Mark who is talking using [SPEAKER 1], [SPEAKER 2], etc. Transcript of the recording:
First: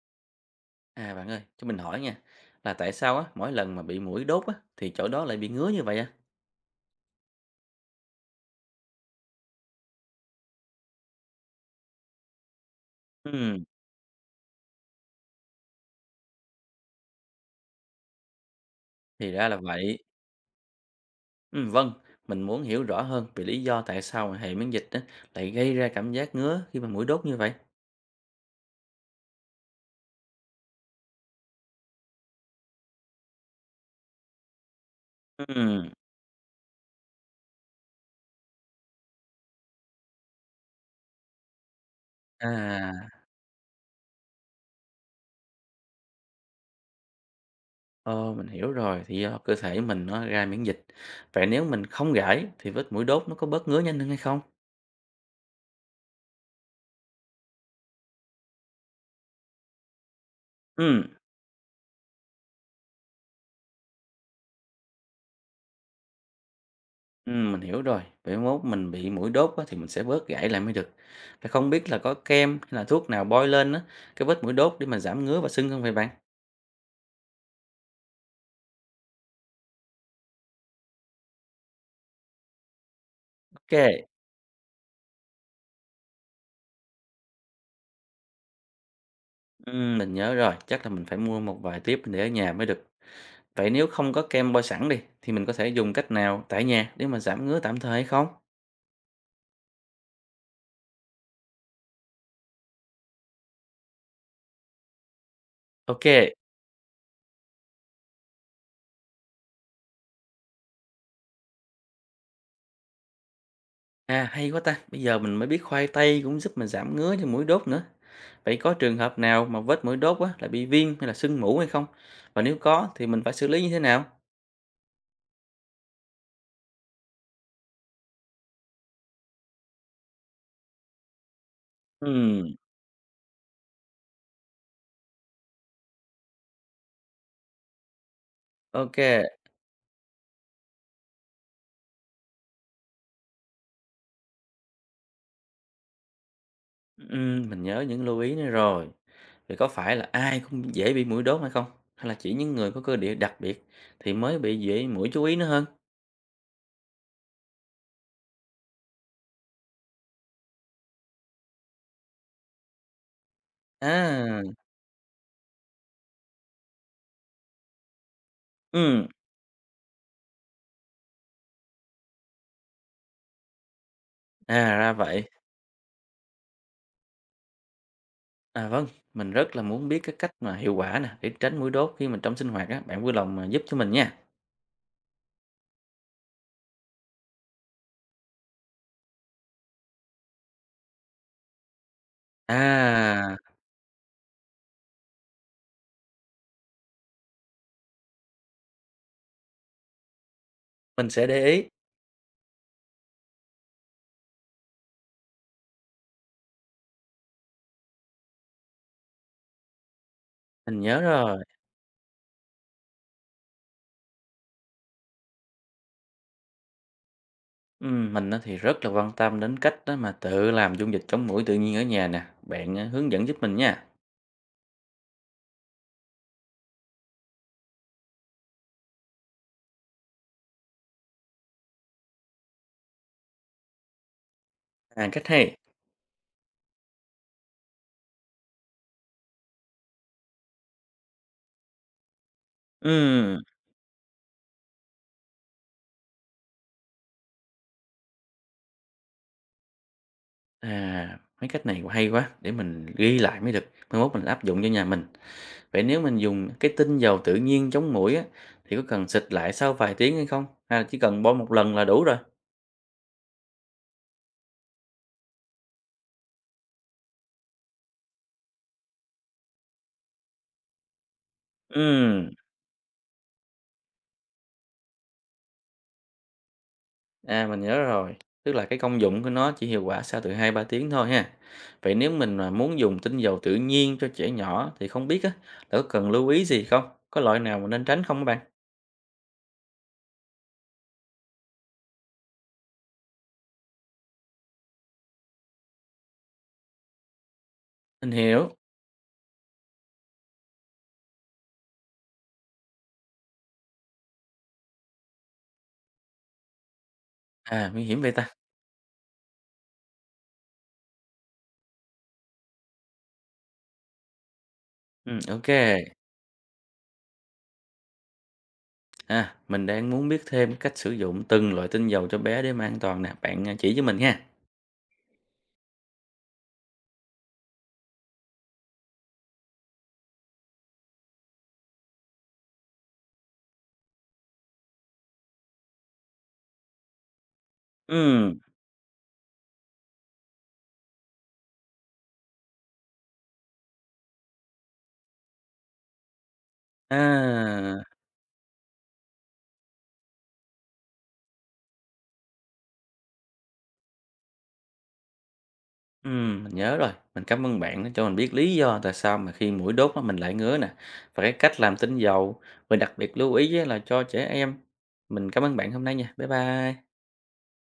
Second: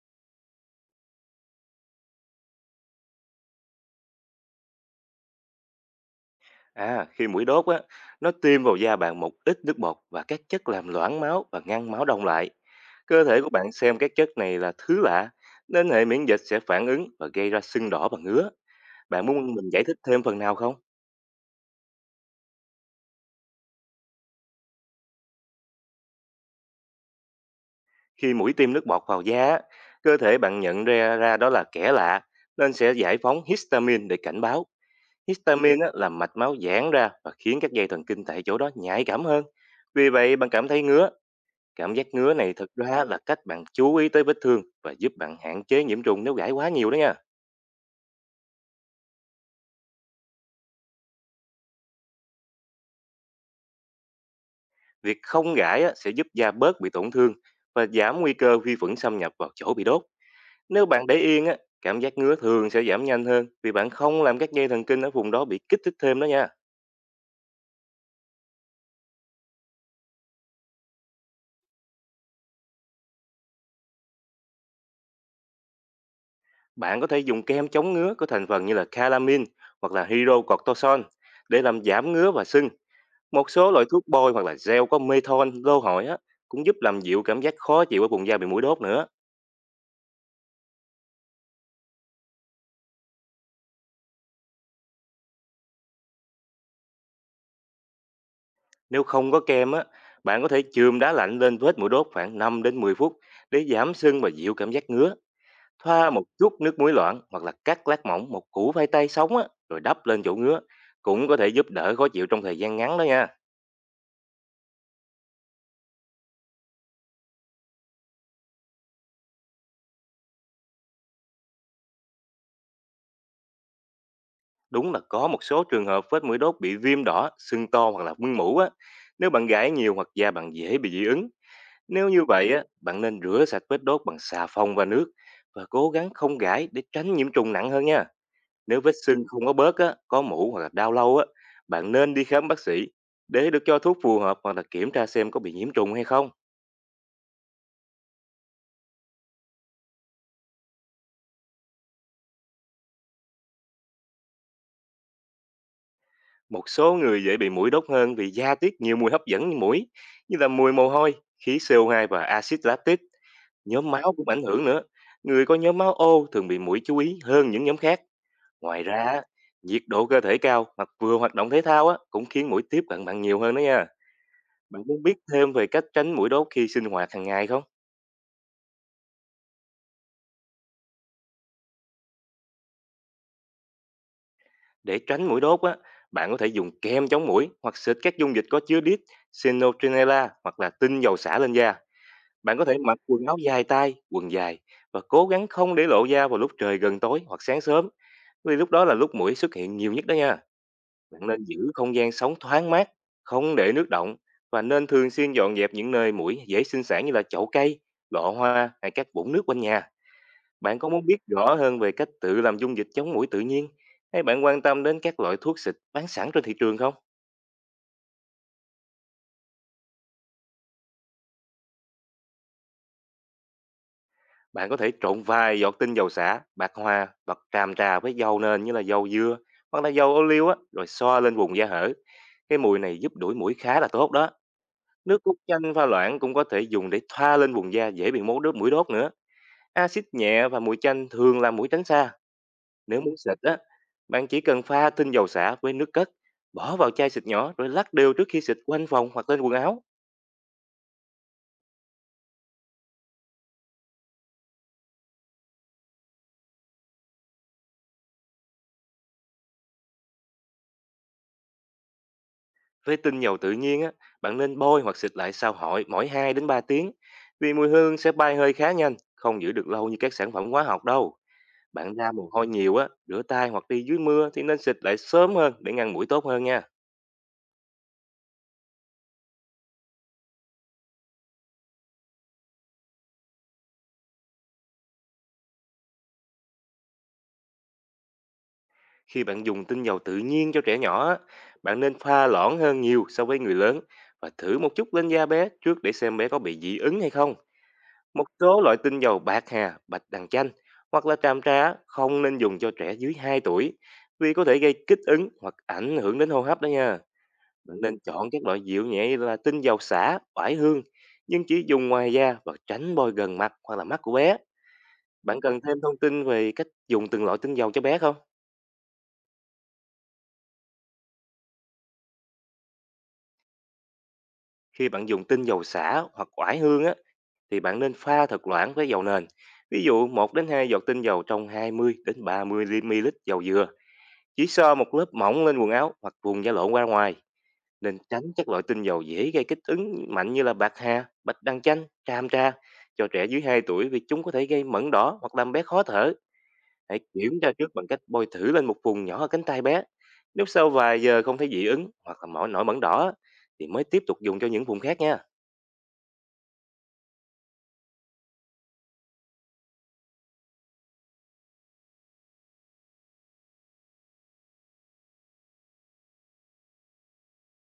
[SPEAKER 1] À bạn ơi, cho mình hỏi nha, là tại sao á mỗi lần mà bị muỗi đốt á thì chỗ đó lại bị ngứa như vậy á?
[SPEAKER 2] À, khi mũi đốt á, nó tiêm vào da bạn một ít nước bọt và các chất làm loãng máu và ngăn máu đông lại. Cơ thể của
[SPEAKER 1] Ừm,
[SPEAKER 2] bạn xem các chất này là thứ lạ, nên hệ miễn dịch sẽ phản ứng và gây ra sưng đỏ và ngứa. Bạn
[SPEAKER 1] thì ra
[SPEAKER 2] muốn
[SPEAKER 1] là
[SPEAKER 2] mình giải
[SPEAKER 1] vậy.
[SPEAKER 2] thích thêm phần nào không?
[SPEAKER 1] Vâng, mình muốn hiểu rõ hơn về lý do tại sao mà hệ miễn dịch á lại gây ra cảm giác ngứa khi mà muỗi đốt như vậy.
[SPEAKER 2] Khi mũi tiêm nước bọt vào da, á, cơ thể bạn nhận ra ra đó là kẻ lạ, nên sẽ giải phóng histamine để cảnh báo. Histamine
[SPEAKER 1] Ừm,
[SPEAKER 2] á, làm mạch máu giãn ra và khiến các dây thần kinh tại chỗ đó nhạy cảm hơn. Vì vậy, bạn cảm thấy ngứa. Cảm giác ngứa này thực ra
[SPEAKER 1] à,
[SPEAKER 2] là cách bạn chú ý tới vết thương và giúp bạn hạn chế nhiễm trùng nếu gãi quá nhiều đó nha.
[SPEAKER 1] ờ, mình hiểu rồi, thì do cơ thể mình nó ra miễn dịch. Vậy nếu mình không gãi thì vết muỗi đốt nó có bớt ngứa nhanh hơn hay không?
[SPEAKER 2] Việc không gãi á, sẽ giúp da bớt bị tổn thương và giảm nguy cơ vi khuẩn xâm nhập vào chỗ bị đốt. Nếu
[SPEAKER 1] Ừm.
[SPEAKER 2] bạn để yên, á, cảm giác ngứa thường sẽ giảm nhanh hơn vì bạn không làm các dây thần kinh ở vùng đó bị kích thích thêm đó nha.
[SPEAKER 1] Mình hiểu rồi. Vậy mốt mình bị mũi đốt á, thì mình sẽ bớt gãi lại mới được. Vậy không biết là có kem hay là thuốc nào bôi lên á, cái vết mũi đốt để mà giảm ngứa và sưng không vậy bạn?
[SPEAKER 2] Bạn có thể dùng kem chống ngứa có thành phần như là Calamine hoặc là hydrocortisone để làm giảm ngứa và sưng. Một số loại
[SPEAKER 1] OK,
[SPEAKER 2] thuốc bôi hoặc là gel có menthol, lô hội á, cũng giúp làm dịu cảm giác khó chịu ở vùng da bị mũi đốt nữa.
[SPEAKER 1] mình nhớ rồi. Chắc là mình phải mua một vài tiếp để ở nhà mới được. Vậy nếu không có kem bôi sẵn đi, thì mình có thể dùng cách nào tại nhà để mà giảm ngứa tạm thời hay không?
[SPEAKER 2] Nếu không có kem á, bạn có thể chườm đá lạnh lên vết mũi đốt khoảng 5 đến 10 phút để giảm sưng và dịu cảm giác ngứa. Thoa một
[SPEAKER 1] OK,
[SPEAKER 2] chút nước muối loãng hoặc là cắt lát mỏng một củ khoai tây sống á, rồi đắp lên chỗ ngứa cũng có thể giúp đỡ khó chịu trong thời gian ngắn đó nha.
[SPEAKER 1] à hay quá ta. Bây giờ mình mới biết khoai tây cũng giúp mình giảm ngứa cho mũi đốt nữa. Vậy có trường hợp nào mà vết mũi đốt á, là bị viêm hay là sưng mủ hay không? Và nếu có thì mình phải xử lý như thế nào?
[SPEAKER 2] Đúng là có một số trường hợp vết mũi đốt bị viêm đỏ, sưng to hoặc là mưng mủ á. Nếu bạn gãi nhiều hoặc da bạn dễ bị dị ứng. Nếu như vậy
[SPEAKER 1] Ừm,
[SPEAKER 2] á, bạn nên rửa sạch vết đốt bằng xà phòng và nước, và cố gắng không gãi để tránh nhiễm trùng nặng hơn nha. Nếu vết
[SPEAKER 1] ok.
[SPEAKER 2] sưng không có bớt á, có mủ hoặc là đau lâu á, bạn nên đi khám bác sĩ để được cho thuốc phù hợp hoặc là kiểm tra xem có bị nhiễm trùng hay không.
[SPEAKER 1] Ừm, mình nhớ những lưu ý này rồi. Vậy có phải là ai cũng dễ bị muỗi đốt hay không? Hay là chỉ những người có cơ địa đặc biệt thì mới bị dễ muỗi chú ý nữa hơn?
[SPEAKER 2] Một số người dễ bị mũi đốt hơn vì da tiết nhiều mùi hấp dẫn như mũi, như là mùi mồ hôi, khí CO2 và axit lactic. Nhóm máu cũng
[SPEAKER 1] À,
[SPEAKER 2] ảnh hưởng nữa. Người có nhóm máu ô thường bị mũi chú ý hơn những nhóm khác. Ngoài ra,
[SPEAKER 1] ừm,
[SPEAKER 2] á, nhiệt độ cơ thể cao hoặc vừa hoạt động thể thao á, cũng khiến mũi tiếp cận bạn nhiều hơn đó nha.
[SPEAKER 1] à,
[SPEAKER 2] Bạn
[SPEAKER 1] ra
[SPEAKER 2] muốn biết
[SPEAKER 1] vậy.
[SPEAKER 2] thêm về cách tránh mũi đốt khi sinh hoạt hàng ngày không?
[SPEAKER 1] À, vâng, mình rất là muốn biết cái cách mà hiệu quả nè, để tránh muỗi đốt khi mình trong sinh hoạt á, bạn vui lòng, giúp cho mình nha.
[SPEAKER 2] Để tránh mũi đốt á, bạn có thể dùng kem chống muỗi hoặc xịt các dung dịch có chứa đít, Sinotrinella hoặc là tinh dầu xả lên da. Bạn có thể mặc quần áo
[SPEAKER 1] À,
[SPEAKER 2] dài tay, quần dài và cố gắng không để lộ da vào lúc trời gần tối hoặc sáng sớm, vì lúc đó là lúc muỗi xuất hiện nhiều nhất đó nha.
[SPEAKER 1] mình sẽ
[SPEAKER 2] Bạn nên
[SPEAKER 1] để ý,
[SPEAKER 2] giữ không gian sống thoáng mát, không để nước động và nên thường xuyên dọn dẹp những nơi muỗi dễ sinh sản như là chậu cây, lọ hoa hay các bụng nước quanh nhà.
[SPEAKER 1] mình
[SPEAKER 2] Bạn có
[SPEAKER 1] nhớ
[SPEAKER 2] muốn biết
[SPEAKER 1] rồi.
[SPEAKER 2] rõ hơn về cách tự làm dung dịch chống muỗi tự nhiên, hay bạn quan tâm đến các loại thuốc xịt bán sẵn trên thị trường không?
[SPEAKER 1] Mình á thì rất là quan tâm đến cách đó mà tự làm dung dịch chống muỗi tự nhiên ở nhà nè, bạn, hướng dẫn giúp mình nha.
[SPEAKER 2] Bạn có thể trộn vài giọt tinh dầu xả, bạc hà hoặc tràm trà với dầu nền như là dầu dừa hoặc là dầu ô liu á, rồi xoa lên vùng da hở. Cái mùi này giúp đuổi muỗi khá là tốt đó.
[SPEAKER 1] À,
[SPEAKER 2] Nước
[SPEAKER 1] cách
[SPEAKER 2] cốt
[SPEAKER 1] hay.
[SPEAKER 2] chanh pha loãng cũng có thể dùng để thoa lên vùng da dễ bị mốt đốt muỗi đốt nữa. Axit nhẹ và mùi chanh thường làm muỗi tránh xa. Nếu muốn xịt
[SPEAKER 1] Ừm.
[SPEAKER 2] á, bạn chỉ cần pha tinh dầu xả với nước cất, bỏ vào chai xịt nhỏ rồi lắc đều trước khi xịt quanh phòng hoặc lên quần áo.
[SPEAKER 1] À, mấy cách này hay quá, để mình ghi lại mới được, mai mốt mình áp dụng cho nhà mình. Vậy nếu mình dùng cái tinh dầu tự nhiên chống muỗi á, thì có cần xịt lại sau vài tiếng hay không? Hay là chỉ cần bôi một lần là đủ rồi?
[SPEAKER 2] Với tinh dầu tự nhiên á, bạn nên bôi hoặc xịt lại sau mỗi 2 đến 3 tiếng, vì mùi hương sẽ bay hơi khá nhanh, không giữ được lâu như các sản phẩm hóa học đâu. Bạn ra mồ
[SPEAKER 1] Ừm,
[SPEAKER 2] hôi nhiều á, rửa tay hoặc đi dưới mưa thì nên xịt lại sớm hơn để ngăn mũi tốt hơn nha.
[SPEAKER 1] à mình nhớ rồi. Tức là cái công dụng của nó chỉ hiệu quả sau từ 2 3 tiếng thôi ha. Vậy nếu mình mà muốn dùng tinh dầu tự nhiên cho trẻ nhỏ thì không biết á, là có cần lưu ý gì không? Có loại nào mà nên tránh không các bạn?
[SPEAKER 2] Khi bạn dùng tinh dầu tự nhiên cho trẻ nhỏ á, bạn nên pha loãng hơn nhiều so với người lớn và thử một chút lên da bé trước để xem bé có bị dị ứng hay không.
[SPEAKER 1] Mình
[SPEAKER 2] Một
[SPEAKER 1] hiểu.
[SPEAKER 2] số loại tinh dầu bạc hà, bạch đàn chanh hoặc là tràm trá không nên dùng cho trẻ dưới 2 tuổi, vì có thể gây kích ứng hoặc ảnh hưởng đến hô hấp đó nha.
[SPEAKER 1] À,
[SPEAKER 2] Bạn Ừ.
[SPEAKER 1] nguy
[SPEAKER 2] nên
[SPEAKER 1] hiểm vậy ta.
[SPEAKER 2] chọn các loại dịu nhẹ như là tinh dầu xả, oải hương, nhưng chỉ dùng ngoài da và tránh bôi gần mặt hoặc là mắt của bé.
[SPEAKER 1] Ừ,
[SPEAKER 2] Bạn
[SPEAKER 1] ok.
[SPEAKER 2] cần thêm thông tin về cách dùng từng loại tinh dầu cho bé không?
[SPEAKER 1] À, mình đang muốn biết thêm cách sử dụng từng loại tinh dầu cho bé để mà an toàn nè, bạn, chỉ cho mình ha.
[SPEAKER 2] Khi bạn dùng tinh dầu xả hoặc oải hương á, thì bạn nên pha thật loãng với dầu nền. Ví dụ một đến 2 giọt tinh dầu trong 20 đến 30 ml dầu dừa. Chỉ so một lớp mỏng lên quần áo hoặc vùng da lộn ra ngoài, nên tránh
[SPEAKER 1] Ừm,
[SPEAKER 2] các loại tinh dầu dễ gây kích ứng mạnh như là bạc hà, bạch đăng chanh, tràm tra cho trẻ dưới 2 tuổi, vì chúng có thể gây mẩn đỏ hoặc làm bé khó thở. Hãy kiểm tra
[SPEAKER 1] à,
[SPEAKER 2] trước bằng cách bôi thử lên một vùng nhỏ ở cánh tay bé. Nếu sau vài giờ không thấy dị ứng hoặc là mỗi nổi mẩn đỏ thì mới tiếp tục dùng cho những vùng khác nha.
[SPEAKER 1] mình nhớ rồi, mình cảm ơn bạn đã cho mình biết lý do tại sao mà khi mũi đốt á mình lại ngứa nè, và cái cách làm tinh dầu, và đặc biệt lưu ý á là cho trẻ em. Mình cảm ơn bạn hôm nay nha, bye bye.